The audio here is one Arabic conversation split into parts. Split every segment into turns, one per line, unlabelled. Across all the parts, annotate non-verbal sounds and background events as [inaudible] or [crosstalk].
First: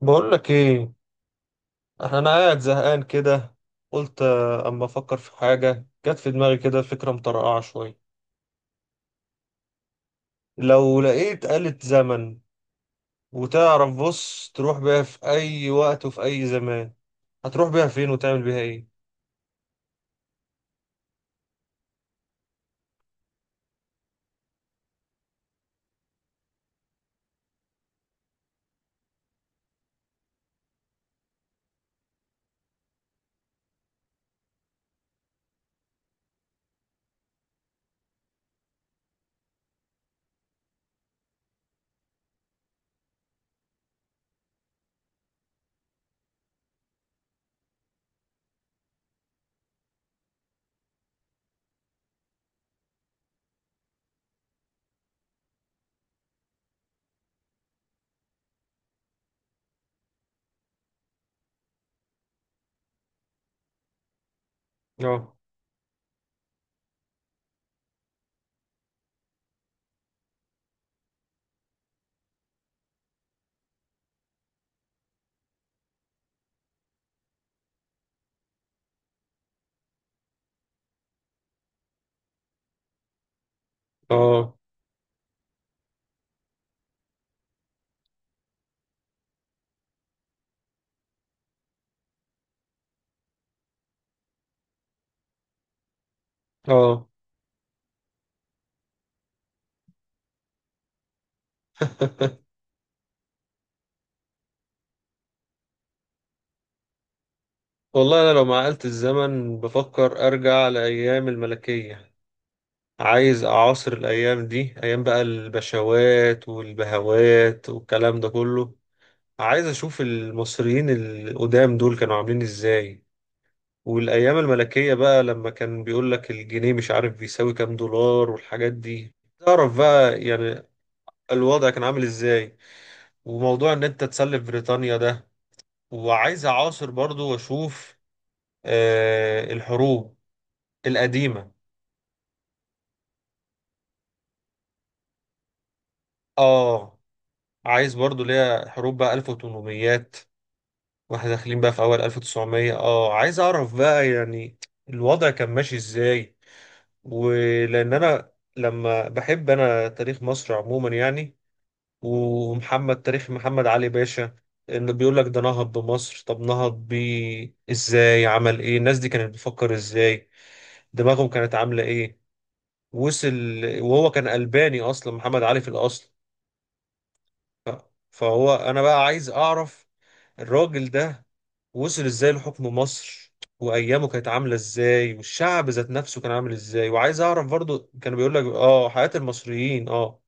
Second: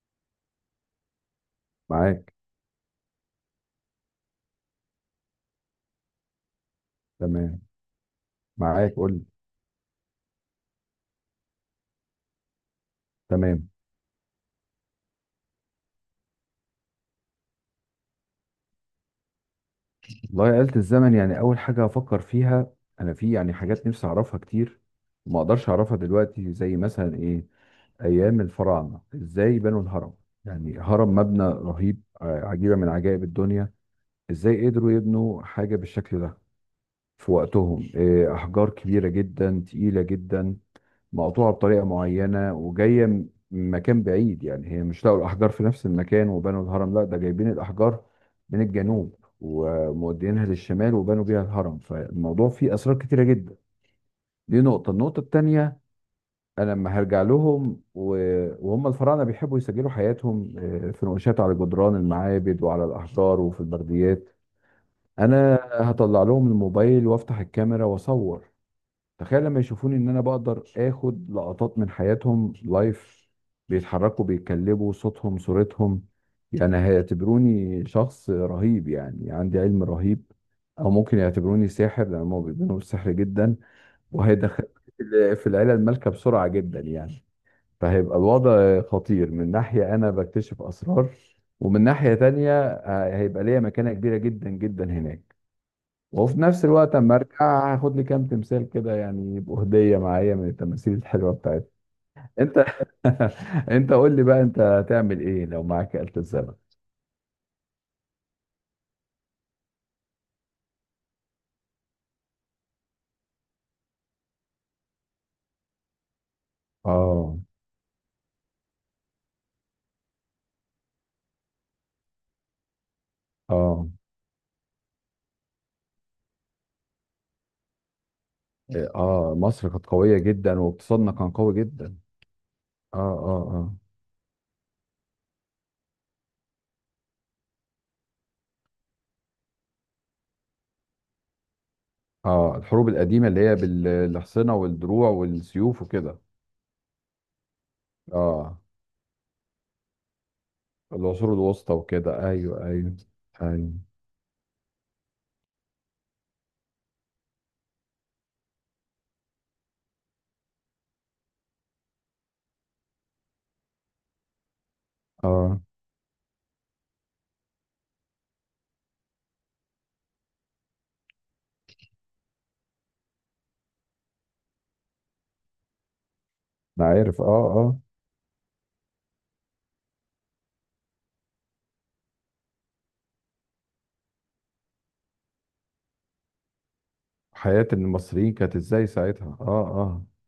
بقول لك ايه؟ انا
معاك.
قاعد زهقان كده. قلت اما افكر في حاجه، جت في دماغي كده فكره مطرقعه
تمام.
شويه.
معاك قول لي.
لو لقيت آلة زمن،
تمام.
وتعرف، بص، تروح بيها في اي وقت وفي اي زمان، هتروح بيها فين وتعمل بيها ايه؟
والله آلة الزمن، يعني أول حاجة أفكر فيها، أنا في يعني حاجات نفسي أعرفها كتير وما أقدرش أعرفها دلوقتي زي مثلا إيه، أيام الفراعنة إزاي بنوا الهرم. يعني هرم مبنى رهيب، عجيبة من عجائب الدنيا. إزاي قدروا يبنوا حاجة بالشكل ده في وقتهم؟ إيه، أحجار كبيرة جدا تقيلة جدا مقطوعة بطريقة معينة وجاية من مكان بعيد. يعني هي مش لقوا الأحجار في نفس المكان وبنوا الهرم، لا ده جايبين الأحجار من الجنوب ومودينها للشمال وبنوا بيها الهرم. فالموضوع فيه أسرار كتيرة جدا. دي نقطة، النقطة التانية أنا لما هرجع لهم، و- وهم الفراعنة بيحبوا يسجلوا حياتهم في نقوشات على جدران المعابد وعلى الأحجار وفي البرديات.
اه،
أنا هطلع لهم الموبايل وأفتح الكاميرا وأصور. تخيل لما يشوفوني ان انا بقدر اخد لقطات من حياتهم لايف، بيتحركوا بيتكلموا صوتهم صورتهم. يعني هيعتبروني شخص رهيب، يعني عندي علم رهيب، او ممكن يعتبروني ساحر لان هم بيؤمنوا بالسحر جدا.
اه،
وهيدخل في العيله المالكه بسرعه جدا يعني. فهيبقى الوضع خطير، من ناحيه انا بكتشف اسرار، ومن ناحيه تانية هيبقى ليا مكانه كبيره جدا جدا هناك. وفي نفس الوقت
اه.
اما ارجع هاخد لي كام تمثال كده، يعني يبقوا هديه معايا من التماثيل الحلوه بتاعتي.
[laughs]
انت [laughs] انت قول لي بقى، انت هتعمل ايه لو معاك آلة الزمن؟
والله انا لو مع آلة الزمن بفكر ارجع لايام الملكيه. عايز اعاصر الايام دي، ايام بقى البشوات
اه،
والبهوات والكلام ده كله. عايز اشوف المصريين القدام دول كانوا عاملين ازاي.
اه،
والايام الملكية بقى، لما كان بيقول لك الجنيه مش عارف بيساوي كام دولار والحاجات دي،
اه، مصر
تعرف
كانت قويه
بقى
جدا
يعني
واقتصادنا كان قوي
الوضع كان
جدا.
عامل ازاي.
اه،
وموضوع
اه،
ان انت تسلف بريطانيا ده. وعايز اعاصر برضو واشوف الحروب القديمة.
اه، اه الحروب القديمه اللي هي بالاحصنه والدروع والسيوف وكده.
اه، عايز برضو
اه
ليها حروب بقى 1800، واحنا
العصور
داخلين
الوسطى
بقى في اول
وكده، ايوه
1900.
ايوه.
اه عايز
ايوه.
اعرف بقى يعني الوضع كان ماشي ازاي، ولان انا لما بحب انا تاريخ مصر عموما يعني. تاريخ محمد علي باشا، انه بيقول لك ده
اه
نهض بمصر. طب نهض بيه ازاي؟ عمل ايه؟ الناس دي كانت بتفكر ازاي؟ دماغهم كانت عامله ايه؟ وصل وهو كان ألباني اصلا، محمد علي في الاصل.
انا عارف. اه، اه،
انا بقى عايز اعرف الراجل ده وصل ازاي لحكم مصر، وايامه كانت عامله ازاي، والشعب ذات نفسه كان عامل ازاي. وعايز اعرف
حياه
برضو كانوا بيقول
المصريين
لك
كانت ازاي
اه حياة
ساعتها؟ اه
المصريين،
اه.
اه.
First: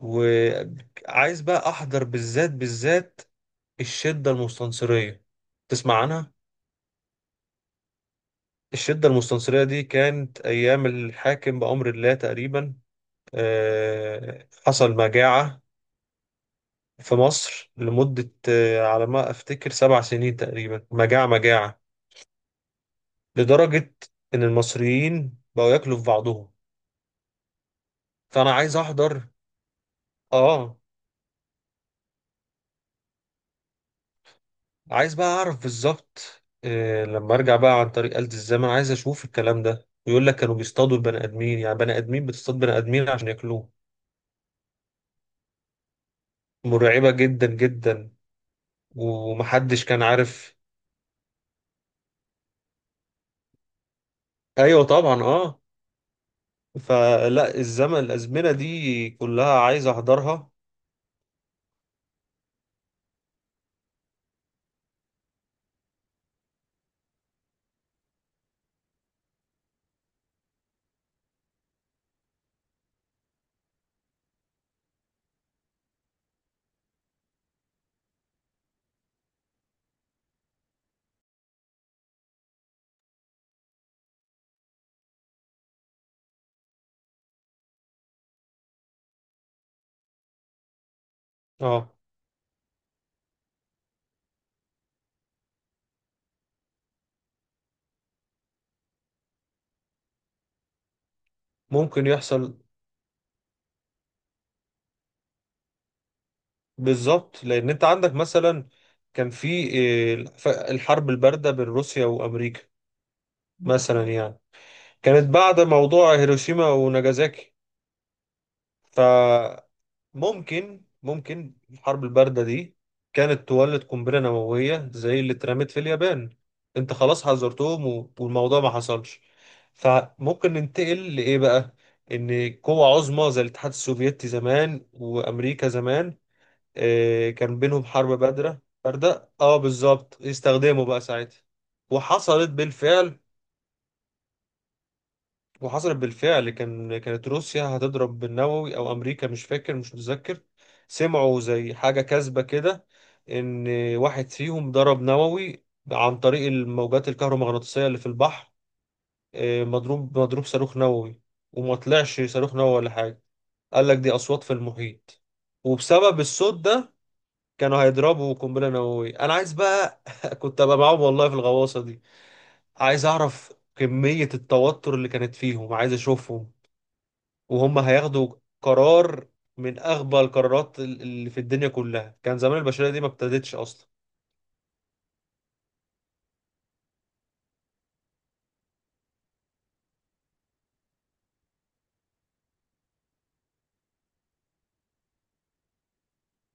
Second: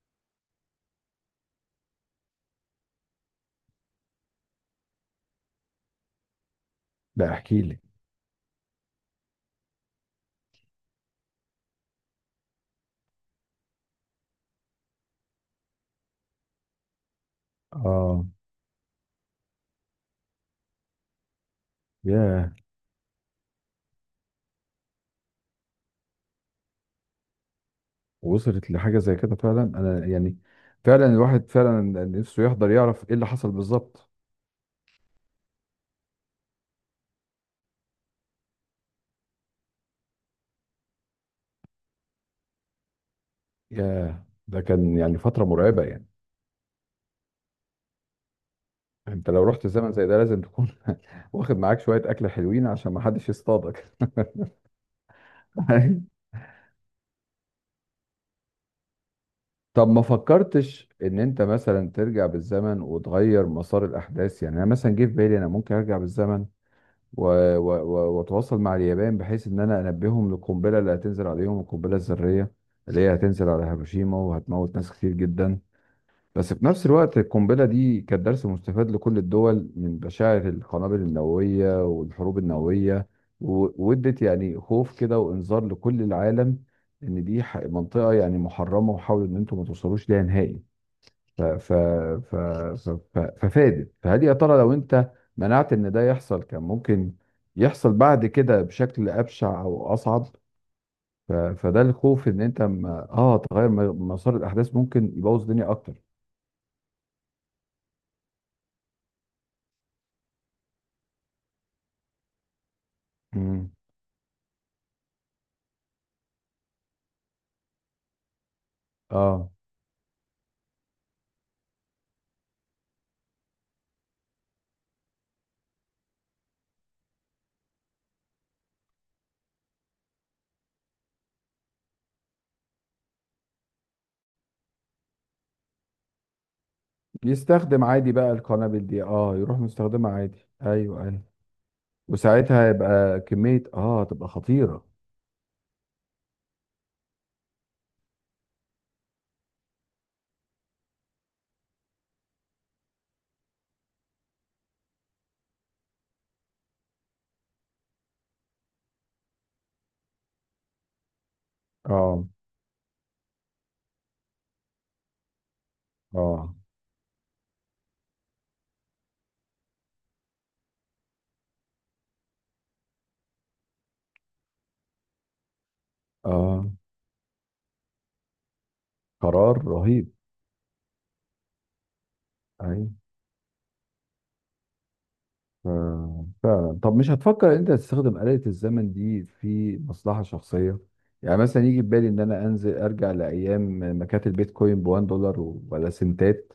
وعايز بقى احضر، بالذات بالذات، الشدة المستنصرية. تسمع عنها؟
لا، احكي لي.
الشدة المستنصرية دي كانت ايام الحاكم بأمر الله تقريبا. حصل مجاعة في مصر
اه.
لمدة، على ما افتكر، 7 سنين تقريبا. مجاعة مجاعة،
ياه.
لدرجة ان المصريين بقوا ياكلوا في بعضهم. فانا
وصلت
عايز
لحاجه زي
احضر.
كده فعلا انا يعني.
اه.
فعلا الواحد فعلا نفسه يحضر يعرف ايه اللي حصل بالظبط.
عايز بقى اعرف بالظبط إيه، لما ارجع بقى عن طريق آلة الزمن عايز اشوف الكلام ده. ويقول لك كانوا بيصطادوا البني ادمين، يعني بني ادمين بتصطاد بني ادمين عشان ياكلوه.
ياه، ده كان يعني فتره مرعبه يعني.
مرعبة جدا جدا،
انت لو رحت
ومحدش
زمن
كان
زي ده لازم
عارف.
تكون [laughs] واخد معاك شويه اكل حلوين عشان ما حدش يصطادك [laughs]
ايوه طبعا، اه. فلا، الازمنة دي كلها عايز
طب ما
احضرها.
فكرتش ان انت مثلا ترجع بالزمن وتغير مسار الاحداث؟ يعني انا مثلا جه في بالي انا ممكن ارجع بالزمن و- و- و- واتواصل مع اليابان، بحيث ان انا انبههم للقنبله اللي هتنزل عليهم، القنبله الذريه اللي هي هتنزل على هيروشيما وهتموت ناس كتير جدا. بس في نفس الوقت القنبله دي كانت درس مستفاد لكل الدول من بشاعر القنابل النوويه والحروب النوويه، و- وادت يعني خوف كده وانذار لكل العالم ان دي منطقه يعني محرمه، وحاولوا ان انتم ما توصلوش ليها نهائي. ف ف
اه،
ف ف ف ففادت. فهل يا ترى لو انت منعت ان ده يحصل كان ممكن يحصل بعد كده بشكل ابشع او اصعب؟ فده
ممكن
الخوف ان
يحصل.
انت ما تغير مسار الاحداث ممكن يبوظ الدنيا اكتر.
بالظبط، لان انت عندك مثلا كان في الحرب الباردة بين روسيا وامريكا
امم.
مثلا يعني، كانت بعد موضوع هيروشيما وناجازاكي.
اه،
فممكن الحرب الباردة دي كانت تولد قنبلة نووية زي اللي اترمت في اليابان. انت خلاص حذرتهم والموضوع ما حصلش. فممكن ننتقل لإيه بقى؟ إن قوة عظمى زي الاتحاد السوفيتي زمان وأمريكا زمان، كان بينهم
يستخدم عادي
حرب
بقى
بادرة
القنابل دي،
باردة
يروح مستخدمها
بالظبط،
عادي،
يستخدموا بقى
ايوه ايوه.
ساعتها. وحصلت
وساعتها
بالفعل
يبقى كمية تبقى خطيرة.
وحصلت بالفعل كانت روسيا هتضرب بالنووي او امريكا، مش فاكر، مش متذكر. سمعوا زي حاجه كاذبه كده، ان واحد فيهم ضرب نووي عن طريق الموجات الكهرومغناطيسيه اللي في البحر. مضروب صاروخ نووي، وما طلعش
اه،
صاروخ نووي ولا حاجه. قال لك دي اصوات في المحيط، وبسبب الصوت
اه،
ده كانوا هيضربوا قنبله نوويه. انا عايز بقى [laughs] كنت ابقى معاهم والله في الغواصه دي. عايز اعرف كميه التوتر اللي كانت فيهم، عايز اشوفهم
اه.
وهم هياخدوا قرار،
قرار
من
رهيب.
اغبى القرارات اللي في الدنيا كلها. كان زمان البشرية
ايوه.
دي ما ابتدتش اصلا.
ف- فعلا. طب مش هتفكر انت تستخدم آلة الزمن دي في مصلحة شخصية؟ يعني مثلا يجي في بالي ان انا انزل ارجع لايام ما كانت البيتكوين ب 1 دولار ولا سنتات،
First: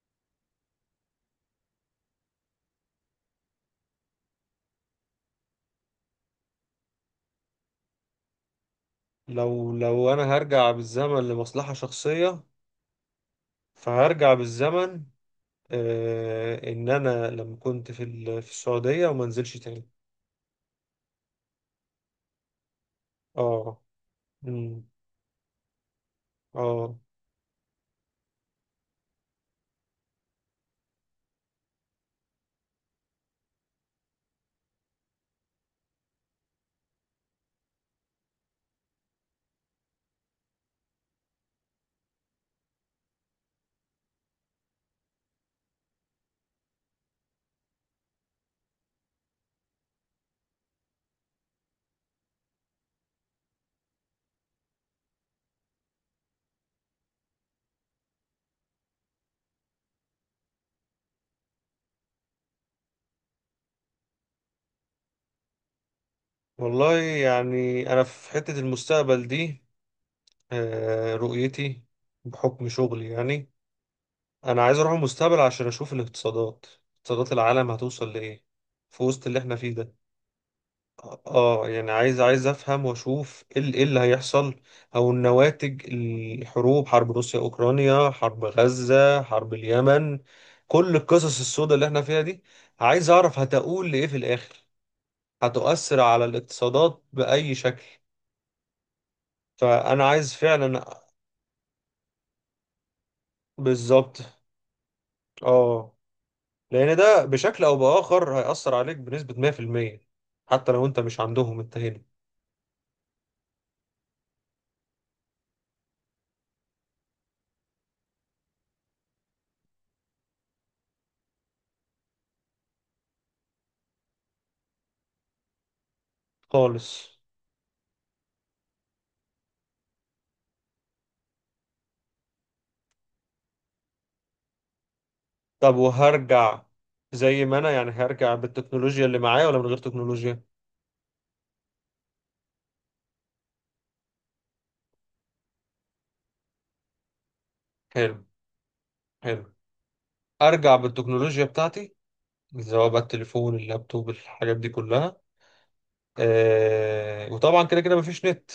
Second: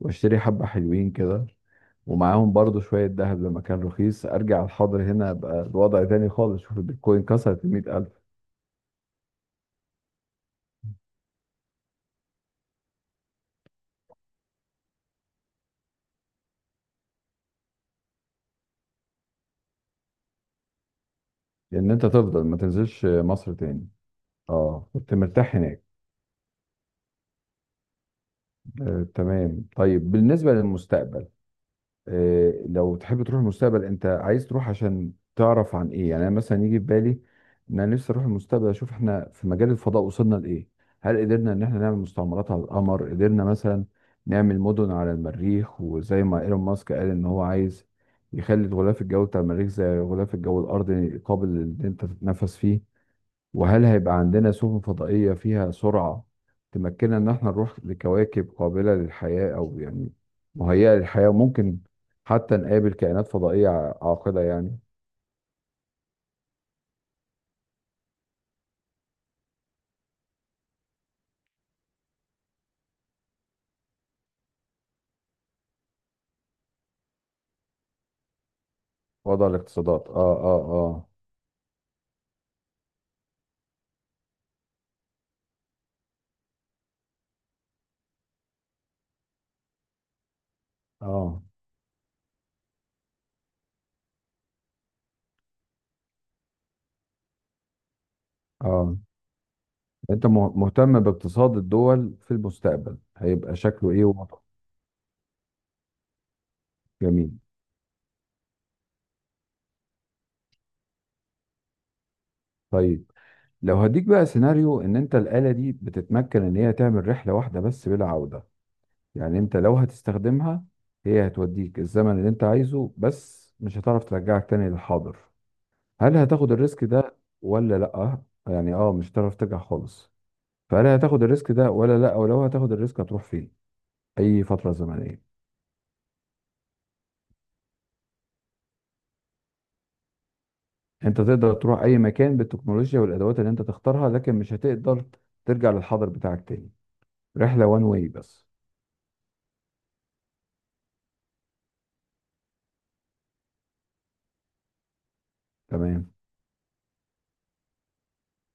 واشتري حبة حلوين كده، ومعاهم برضو شوية ذهب لما كان رخيص. ارجع الحاضر هنا ابقى الوضع تاني خالص، شوف البيتكوين كسرت ال 100,000.
لو انا هرجع بالزمن لمصلحة شخصية، فهرجع بالزمن، ان انا لما كنت في السعودية وما انزلش تاني.
لان انت تفضل ما تنزلش مصر
اه.
تاني.
أمم،
اه كنت مرتاح هناك.
اه.
آه تمام. طيب بالنسبة للمستقبل، لو تحب تروح المستقبل انت عايز تروح عشان تعرف عن ايه؟ يعني انا مثلا يجي في بالي ان انا نفسي اروح المستقبل اشوف احنا في مجال الفضاء وصلنا لايه. هل قدرنا ان احنا نعمل مستعمرات على القمر؟ قدرنا مثلا نعمل مدن على المريخ وزي ما ايلون ماسك قال ان هو عايز يخلي الغلاف الجوي بتاع المريخ زي غلاف الجو الارضي قابل ان انت تتنفس فيه. وهل هيبقى عندنا سفن فضائية فيها سرعة تمكننا إن احنا نروح لكواكب قابلة للحياة، أو يعني مهيئة للحياة، وممكن حتى نقابل كائنات فضائية عاقلة يعني.
والله يعني انا في حتة المستقبل دي، رؤيتي بحكم شغلي يعني، انا عايز اروح المستقبل عشان اشوف اقتصادات العالم هتوصل لايه في وسط اللي
وضع
احنا فيه ده.
الاقتصادات، آه، آه، آه،
اه يعني عايز افهم واشوف ايه إيه اللي هيحصل او النواتج. الحروب، حرب روسيا اوكرانيا، حرب غزة، حرب اليمن، كل القصص
آه،
السوداء اللي احنا فيها دي، عايز اعرف هتقول لايه في الاخر، هتؤثر على الاقتصادات باي شكل.
آه.
فانا
أنت
عايز فعلا.
مهتم باقتصاد الدول في المستقبل هيبقى شكله إيه
بالظبط.
ووضعه.
اه، لان ده
جميل.
بشكل او باخر هيأثر عليك بنسبة 100%. حتى لو انت مش عندهم انت هنا.
طيب لو هديك بقى سيناريو، إن أنت الآلة دي بتتمكن إن هي تعمل رحلة واحدة بس بلا عودة. يعني انت لو هتستخدمها هي هتوديك الزمن اللي انت عايزه بس مش هتعرف ترجعك تاني للحاضر. هل هتاخد الريسك
خالص.
ده ولا لا؟ يعني اه، مش هتعرف ترجع خالص. فهل هتاخد الريسك ده ولا لا؟ ولو هتاخد الريسك هتروح فين؟ اي فترة زمنية؟
طب، وهرجع زي ما انا يعني، هرجع بالتكنولوجيا اللي معايا ولا من غير تكنولوجيا؟
انت تقدر تروح اي مكان بالتكنولوجيا والادوات اللي انت تختارها، لكن مش هتقدر ترجع للحاضر بتاعك تاني. رحلة وان واي
حلو،
بس.
حلو. ارجع بالتكنولوجيا بتاعتي، سواء بقى التليفون، اللابتوب، الحاجات دي كلها.
تمام.
آه، وطبعا كده كده مفيش نت.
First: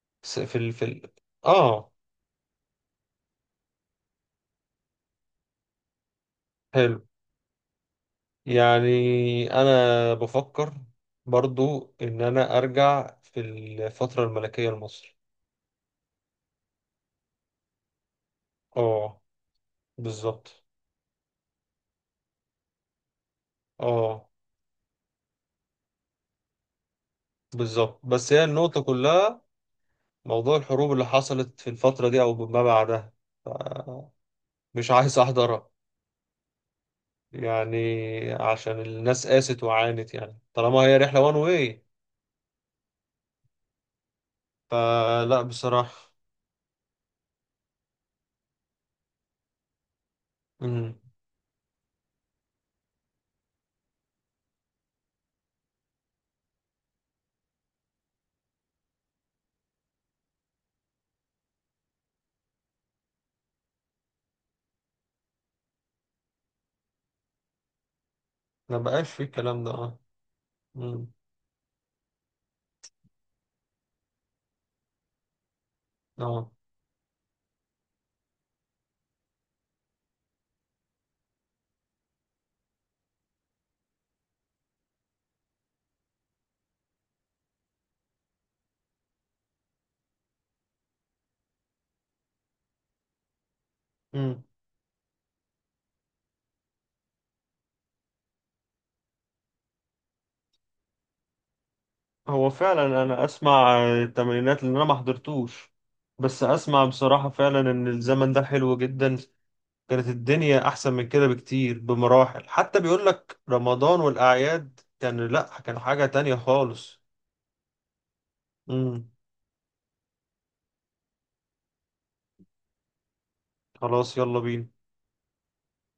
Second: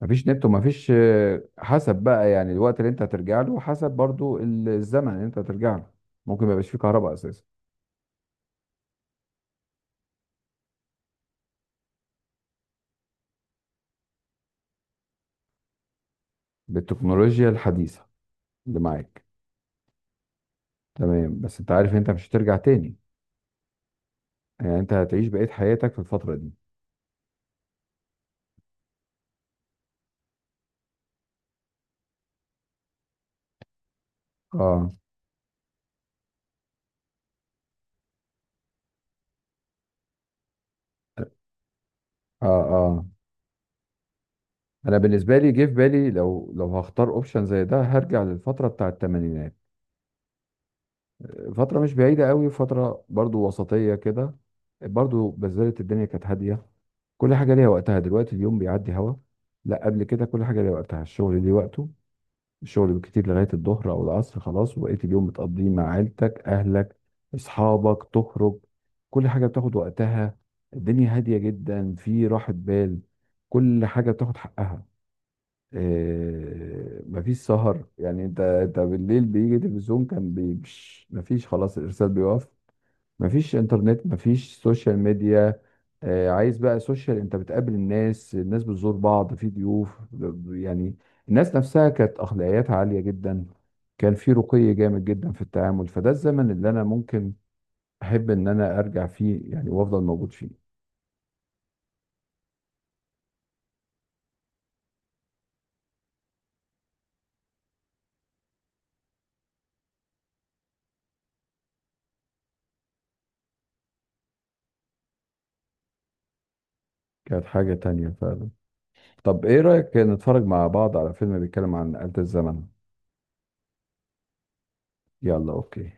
مفيش
بس
نت
في ال في
ومفيش
ال اه
حسب بقى يعني الوقت اللي انت هترجع له، حسب برضو الزمن اللي انت هترجع له ممكن ما يبقاش فيه
حلو.
كهرباء اساسا.
يعني انا بفكر برضو ان انا ارجع في الفترة الملكية لمصر.
بالتكنولوجيا الحديثة اللي
اه،
معاك.
بالظبط.
تمام. بس انت عارف انت مش هترجع تاني،
اه،
يعني انت هتعيش بقية حياتك في الفترة دي.
بالظبط. بس هي النقطة كلها موضوع الحروب اللي حصلت في الفترة دي أو ما بعدها، ف- مش
اه،
عايز أحضرها يعني، عشان الناس قاست وعانت يعني، طالما هي رحلة وان واي.
اه، اه. انا بالنسبة
فلا،
لي جه في بالي،
بصراحة.
لو هختار اوبشن زي ده هرجع للفترة بتاع الثمانينات.
مم.
فترة مش بعيدة قوي، فترة برضو وسطية كده، برضو بذلت الدنيا كانت هادية. كل حاجة ليها وقتها، دلوقتي اليوم بيعدي هوا، لا قبل كده كل حاجة ليها وقتها. الشغل ليه وقته، الشغل بالكتير لغاية الظهر أو العصر خلاص، وبقيت اليوم بتقضيه مع عيلتك، أهلك، أصحابك، تخرج.
ما بقاش في
كل حاجة
الكلام ده،
بتاخد
اه.
وقتها.
مم.
الدنيا هادية جدا، في راحة بال. كل حاجة بتاخد حقها.
اه.
إيه، مفيش سهر يعني، انت بالليل بيجي تلفزيون كان مش مفيش خلاص، الارسال بيقف. مفيش انترنت، مفيش سوشيال ميديا. إيه، عايز بقى سوشيال، انت بتقابل الناس، الناس بتزور بعض في ضيوف يعني. الناس نفسها كانت اخلاقياتها عالية جدا، كان في
مم.
رقي جامد جدا في التعامل. فده الزمن اللي انا ممكن احب ان انا ارجع فيه يعني، وافضل موجود فيه.
هو فعلا أنا أسمع التمرينات اللي أنا ما حضرتوش، بس أسمع بصراحة فعلا إن الزمن ده حلو جدا، كانت الدنيا احسن من كده بكتير بمراحل. حتى بيقول لك رمضان والاعياد كان، لا، كان حاجة تانية خالص.
كانت حاجة تانية فعلا.
امم.
طب ايه رأيك نتفرج مع بعض على فيلم بيتكلم عن آلة الزمن؟
خلاص، يلا بينا.
يلا اوكي.